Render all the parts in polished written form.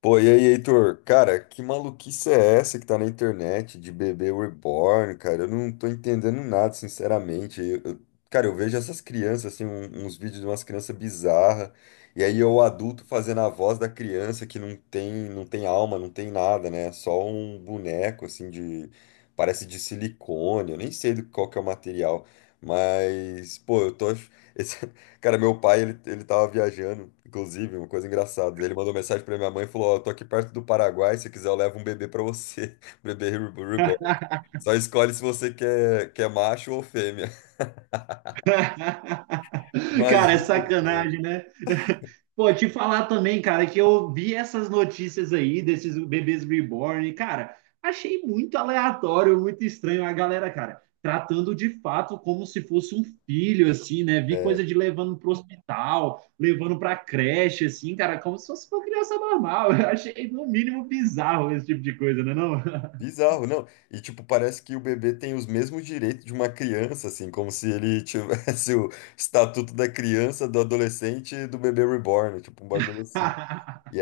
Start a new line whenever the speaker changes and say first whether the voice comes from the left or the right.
left: Pô, e aí, Heitor? Cara, que maluquice é essa que tá na internet de bebê reborn, cara? Eu não tô entendendo nada, sinceramente. Cara, eu vejo essas crianças, assim, uns vídeos de umas crianças bizarras, e aí eu, adulto, fazendo a voz da criança que não tem alma, não tem nada, né? Só um boneco, assim, de parece de silicone, eu nem sei do qual que é o material, mas, pô, eu tô Cara, meu pai, ele tava viajando, inclusive, uma coisa engraçada. Ele mandou mensagem pra minha mãe e falou: Ó, eu tô aqui perto do Paraguai, se quiser eu levo um bebê pra você. Bebê re- reborn. Só escolhe se você quer, quer macho ou fêmea.
right: Cara, é
left: Imagina.
right: sacanagem, né? Pô, te falar também, cara, que eu vi essas notícias aí desses bebês reborn, e, cara, achei muito aleatório, muito estranho a galera, cara, tratando de fato como se fosse um filho, assim, né? Vi coisa
left: É,
right: de levando pro hospital, levando pra creche, assim, cara, como se fosse uma criança normal. Eu achei, no mínimo, bizarro esse tipo de coisa, né, não?
left: bizarro, não. E, tipo, parece que o bebê tem os mesmos direitos de uma criança, assim, como se ele tivesse o estatuto da criança, do adolescente e do bebê reborn, tipo, um bagulho assim. E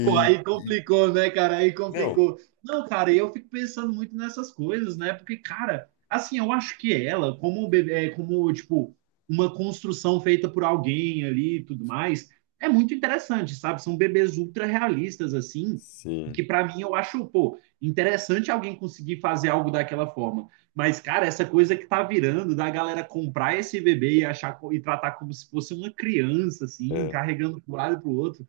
right: Pô, aí complicou, né, cara? Aí
left: Não.
right: complicou. Não, cara, eu fico pensando muito nessas coisas, né? Porque, cara, assim, eu acho que ela, como, como tipo, uma construção feita por alguém ali e tudo mais, é muito interessante, sabe? São bebês ultra realistas, assim,
left: Sim.
right: que pra mim eu acho, pô, interessante alguém conseguir fazer algo daquela forma. Mas, cara, essa coisa que tá virando da galera comprar esse bebê e e tratar como se fosse uma criança, assim,
left: É.
right: carregando pro lado e pro outro.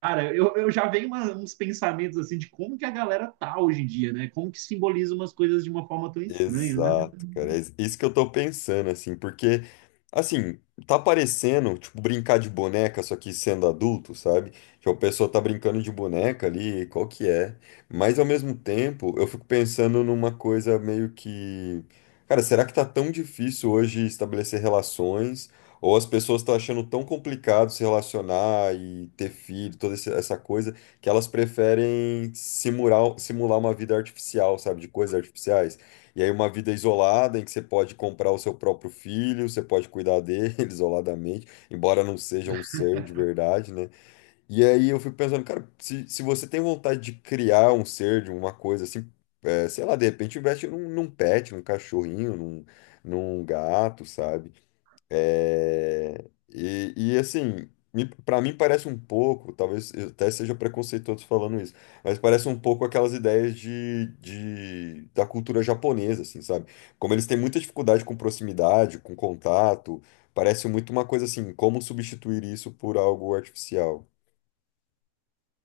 right: Cara, eu já venho uns pensamentos assim de como que a galera tá hoje em dia, né? Como que simboliza umas coisas de uma forma tão estranha, né?
left: Exato, cara. É isso que eu tô pensando, assim, porque, assim, tá parecendo, tipo, brincar de boneca, só que sendo adulto, sabe? Tipo, a pessoa tá brincando de boneca ali, qual que é? Mas, ao mesmo tempo, eu fico pensando numa coisa meio que. Cara, será que tá tão difícil hoje estabelecer relações? Ou as pessoas estão achando tão complicado se relacionar e ter filho, essa coisa, que elas preferem simular, simular uma vida artificial, sabe? De coisas artificiais? E aí uma vida isolada em que você pode comprar o seu próprio filho, você pode cuidar dele isoladamente, embora não seja um ser de verdade, né? E aí eu fico pensando, cara, se você tem vontade de criar um ser, de uma coisa assim, é, sei lá, de repente investe num, num pet, num cachorrinho, num, num gato, sabe? É, assim, para mim parece um pouco, talvez eu até seja preconceituoso falando isso, mas parece um pouco aquelas ideias da cultura japonesa, assim, sabe? Como eles têm muita dificuldade com proximidade, com contato, parece muito uma coisa assim, como substituir isso por algo artificial.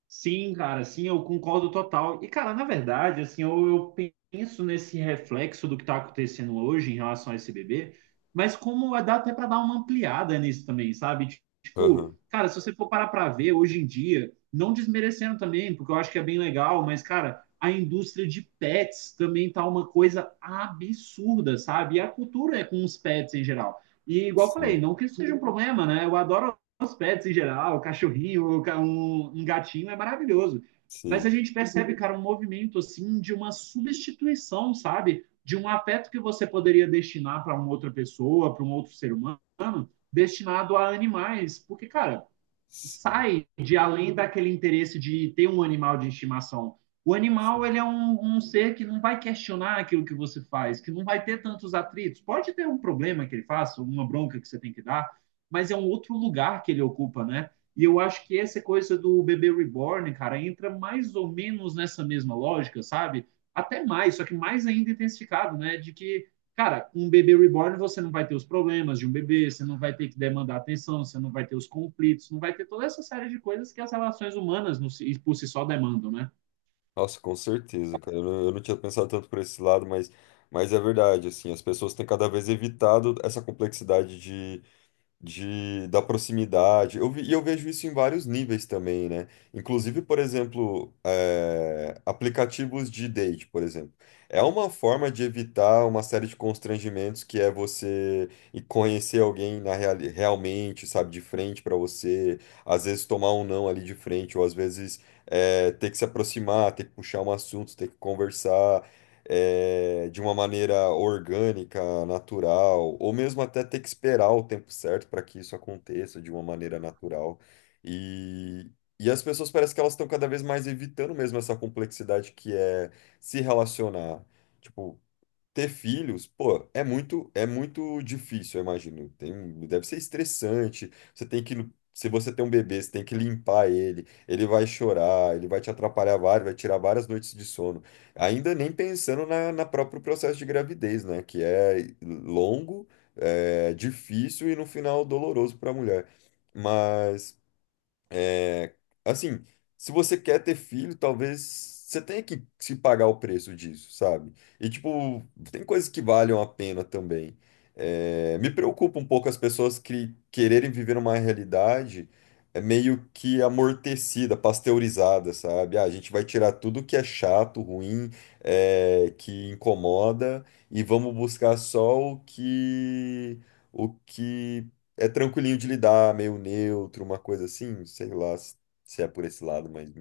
right: Sim, cara, sim, eu concordo total. E, cara, na verdade, assim, eu penso nesse reflexo do que está acontecendo hoje em relação a esse bebê, mas dá até para dar uma ampliada nisso também, sabe? Tipo,
left: Aham.
right: cara, se você for parar para ver hoje em dia, não desmerecendo também, porque eu acho que é bem legal, mas, cara, a indústria de pets também tá uma coisa absurda, sabe? E a cultura é com os pets em geral. E, igual eu falei,
left: Sim,
right: não que isso seja um problema, né? Eu adoro os pets em geral, o cachorrinho, um gatinho é maravilhoso. Mas a
left: sim,
right: gente percebe, cara, um movimento assim de uma substituição, sabe? De um afeto que você poderia destinar para uma outra pessoa, para um outro ser humano, destinado a animais. Porque, cara,
left: sim,
right: sai de além daquele interesse de ter um animal de estimação. O animal,
left: sim.
right: ele é um ser que não vai questionar aquilo que você faz, que não vai ter tantos atritos. Pode ter um problema que ele faça, uma bronca que você tem que dar, mas é um outro lugar que ele ocupa, né? E eu acho que essa coisa do bebê reborn, cara, entra mais ou menos nessa mesma lógica, sabe? Até mais, só que mais ainda intensificado, né? De que cara, com um bebê reborn você não vai ter os problemas de um bebê, você não vai ter que demandar atenção, você não vai ter os conflitos, não vai ter toda essa série de coisas que as relações humanas si, por si só demandam, né?
left: Nossa, com certeza, cara. Eu não tinha pensado tanto por esse lado, mas é verdade, assim, as pessoas têm cada vez evitado essa complexidade da proximidade. E eu vejo isso em vários níveis também, né? Inclusive, por exemplo, aplicativos de date, por exemplo. É uma forma de evitar uma série de constrangimentos que é você ir conhecer alguém realmente, sabe, de frente para você, às vezes tomar um não ali de frente, ou às vezes ter que se aproximar, ter que puxar um assunto, ter que conversar de uma maneira orgânica, natural, ou mesmo até ter que esperar o tempo certo para que isso aconteça de uma maneira natural. E, e as pessoas parece que elas estão cada vez mais evitando mesmo essa complexidade que é se relacionar. Tipo, ter filhos, pô, é muito difícil, eu imagino. Tem, deve ser estressante. Você tem que, se você tem um bebê, você tem que limpar ele, ele vai chorar, ele vai te atrapalhar várias, vai tirar várias noites de sono. Ainda nem pensando na, na próprio processo de gravidez, né? Que é longo, é difícil e no final doloroso para a mulher. Mas é, assim, se você quer ter filho, talvez você tenha que se pagar o preço disso, sabe? E, tipo, tem coisas que valham a pena também. É, me preocupa um pouco as pessoas que quererem viver uma realidade é meio que amortecida, pasteurizada, sabe? Ah, a gente vai tirar tudo que é chato, ruim, é, que incomoda e vamos buscar só o que é tranquilinho de lidar, meio neutro, uma coisa assim, sei lá se se é por esse lado, mas.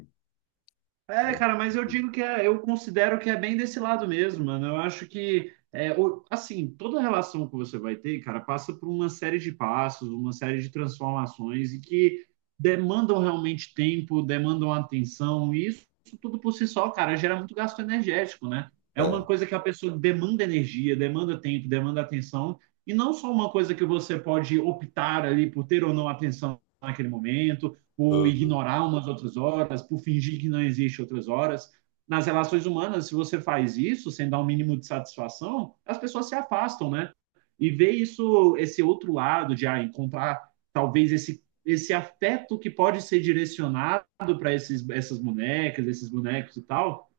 right: É, cara, mas eu digo que é, eu considero que é bem desse lado mesmo, mano. Eu acho que, é, assim, toda relação que você vai ter, cara, passa por uma série de passos, uma série de transformações e que demandam realmente tempo, demandam atenção, e isso tudo por si só, cara, gera muito gasto energético, né? É uma
left: É.
right: coisa que a pessoa demanda energia, demanda tempo, demanda atenção, e não só uma coisa que você pode optar ali por ter ou não atenção naquele momento por
left: Aham.
right: ignorar umas outras horas, por fingir que não existe outras horas. Nas relações humanas, se você faz isso sem dar um mínimo de satisfação, as pessoas se afastam, né? E ver isso, esse outro lado de ah, encontrar talvez esse afeto que pode ser direcionado para esses essas bonecas, esses bonecos e tal,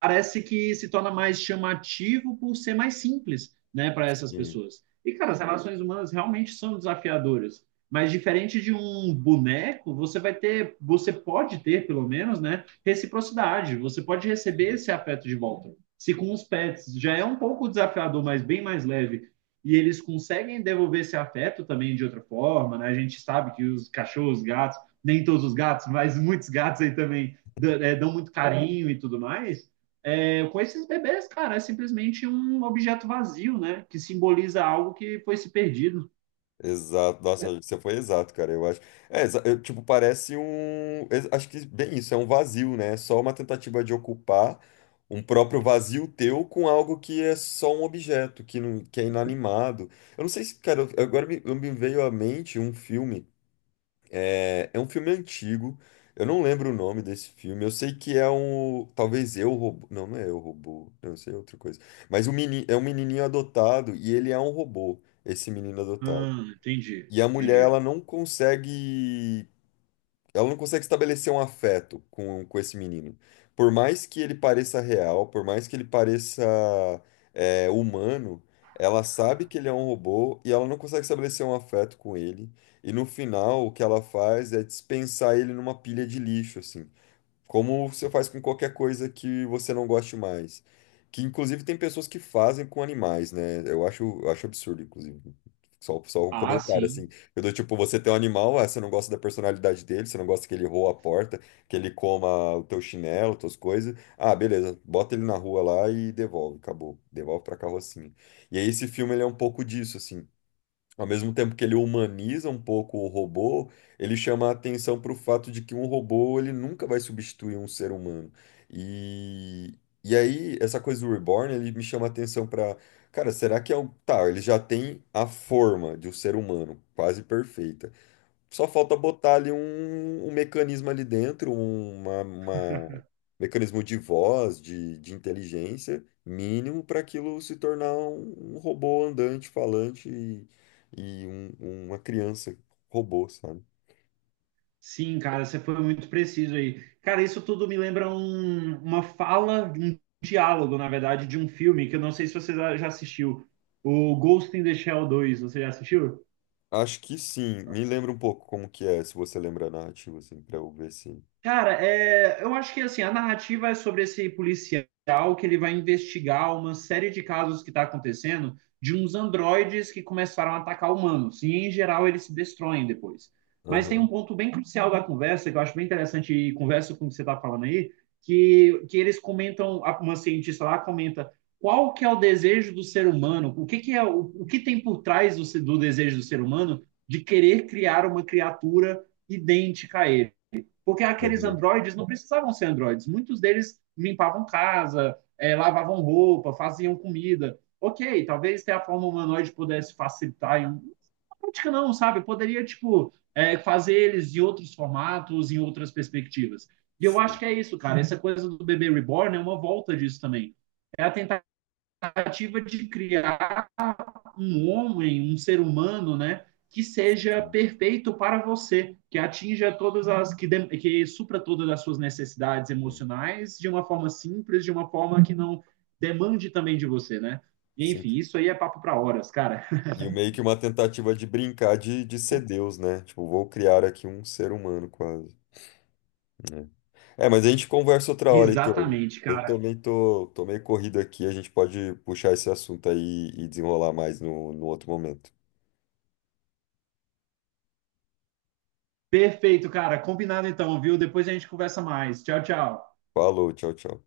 right: parece que se torna mais chamativo por ser mais simples, né, para essas
left: Sim,
right: pessoas. E, cara, as relações humanas realmente são desafiadoras. Mas diferente de um boneco, você vai ter, você pode ter, pelo menos, né, reciprocidade. Você pode receber
left: sim.
right: esse afeto de volta. Se com os pets já é um pouco desafiador, mas bem mais leve, e eles conseguem devolver esse afeto também de outra forma, né? A gente sabe que os cachorros, gatos, nem todos os gatos, mas muitos gatos aí também dão muito carinho e tudo mais. É, com esses bebês, cara, é simplesmente um objeto vazio, né? Que simboliza algo que foi se perdido.
left: Exato. Nossa, você foi exato, cara. Eu acho. É, tipo, parece um. Acho que bem isso, é um vazio, né? É só uma tentativa de ocupar um próprio vazio teu com algo que é só um objeto, que, não, que é inanimado. Eu não sei se, cara, agora me, me veio à mente um filme. É, é um filme antigo. Eu não lembro o nome desse filme. Eu sei que é um. Talvez eu robô. Não, não é eu robô. Não, isso aí é outra coisa. Mas o é um menininho adotado e ele é um robô, esse menino adotado.
right: Entendi,
left: E a mulher,
right: entendi.
left: ela não consegue estabelecer um afeto com esse menino. Por mais que ele pareça real, por mais que ele pareça é, humano, ela sabe que ele é um robô e ela não consegue estabelecer um afeto com ele. E no final, o que ela faz é dispensar ele numa pilha de lixo, assim. Como você faz com qualquer coisa que você não goste mais. Que inclusive tem pessoas que fazem com animais, né? Eu acho absurdo, inclusive. Só um
right: Ah,
left: comentário,
right: sim.
left: assim. Eu dou tipo, você tem um animal, ah, você não gosta da personalidade dele, você não gosta que ele roa a porta, que ele coma o teu chinelo, tuas coisas. Ah, beleza, bota ele na rua lá e devolve, acabou. Devolve pra carrocinha. E aí esse filme, ele é um pouco disso, assim. Ao mesmo tempo que ele humaniza um pouco o robô, ele chama a atenção para o fato de que um robô ele nunca vai substituir um ser humano. E, e aí, essa coisa do Reborn, ele me chama a atenção para, cara, será que é o. Tá, ele já tem a forma de um ser humano, quase perfeita. Só falta botar ali um, um mecanismo ali dentro, um, uma, mecanismo de voz, de inteligência mínimo para aquilo se tornar um, um robô andante, falante e, uma criança robô, sabe?
right: Sim, cara, você foi muito preciso aí. Cara, isso tudo me lembra uma fala, um diálogo, na verdade, de um filme que eu não sei se você já assistiu. O Ghost in the Shell dois, você já assistiu?
left: Acho que sim. Me lembra um pouco como que é, se você lembra a narrativa, assim, para eu ver se.
right: Cara, é, eu acho que assim, a narrativa é sobre esse policial que ele vai investigar uma série de casos que está acontecendo de uns androides que começaram a atacar humanos. E em geral eles se destroem depois. Mas tem um
left: Aham,
right: ponto bem crucial da conversa, que eu acho bem interessante, e conversa com o que você está falando aí, que eles comentam, uma cientista lá comenta qual que é o desejo do ser humano, o que, que é o que tem por trás do, do desejo do ser humano de querer criar uma criatura idêntica a ele. Porque aqueles
left: aham.
right: androides não precisavam ser androides. Muitos deles limpavam casa, é, lavavam roupa, faziam comida. Ok, talvez ter a forma humanoide pudesse facilitar. Na prática, não, sabe? Poderia, tipo, é, fazer eles em outros formatos, em outras perspectivas. E eu acho
left: Sim,
right: que é isso, cara. Essa coisa do bebê reborn é uma volta disso também. É a tentativa de criar um homem, um ser humano, né? Que seja
left: sim,
right: perfeito para você, que supra todas as suas necessidades
left: sim,
right: emocionais de uma forma simples, de uma forma que não demande também de você, né?
left: sim.
right: Enfim, isso aí é papo para horas, cara.
left: E meio que uma tentativa de brincar de ser Deus, né? Tipo, vou criar aqui um ser humano quase. Né? É, mas a gente conversa outra hora, Heitor.
right: Exatamente,
left: Eu
right: cara.
left: também tô meio corrido aqui, a gente pode puxar esse assunto aí e desenrolar mais no outro momento.
right: Perfeito, cara. Combinado então, viu? Depois a gente conversa mais. Tchau, tchau.
left: Falou, tchau, tchau.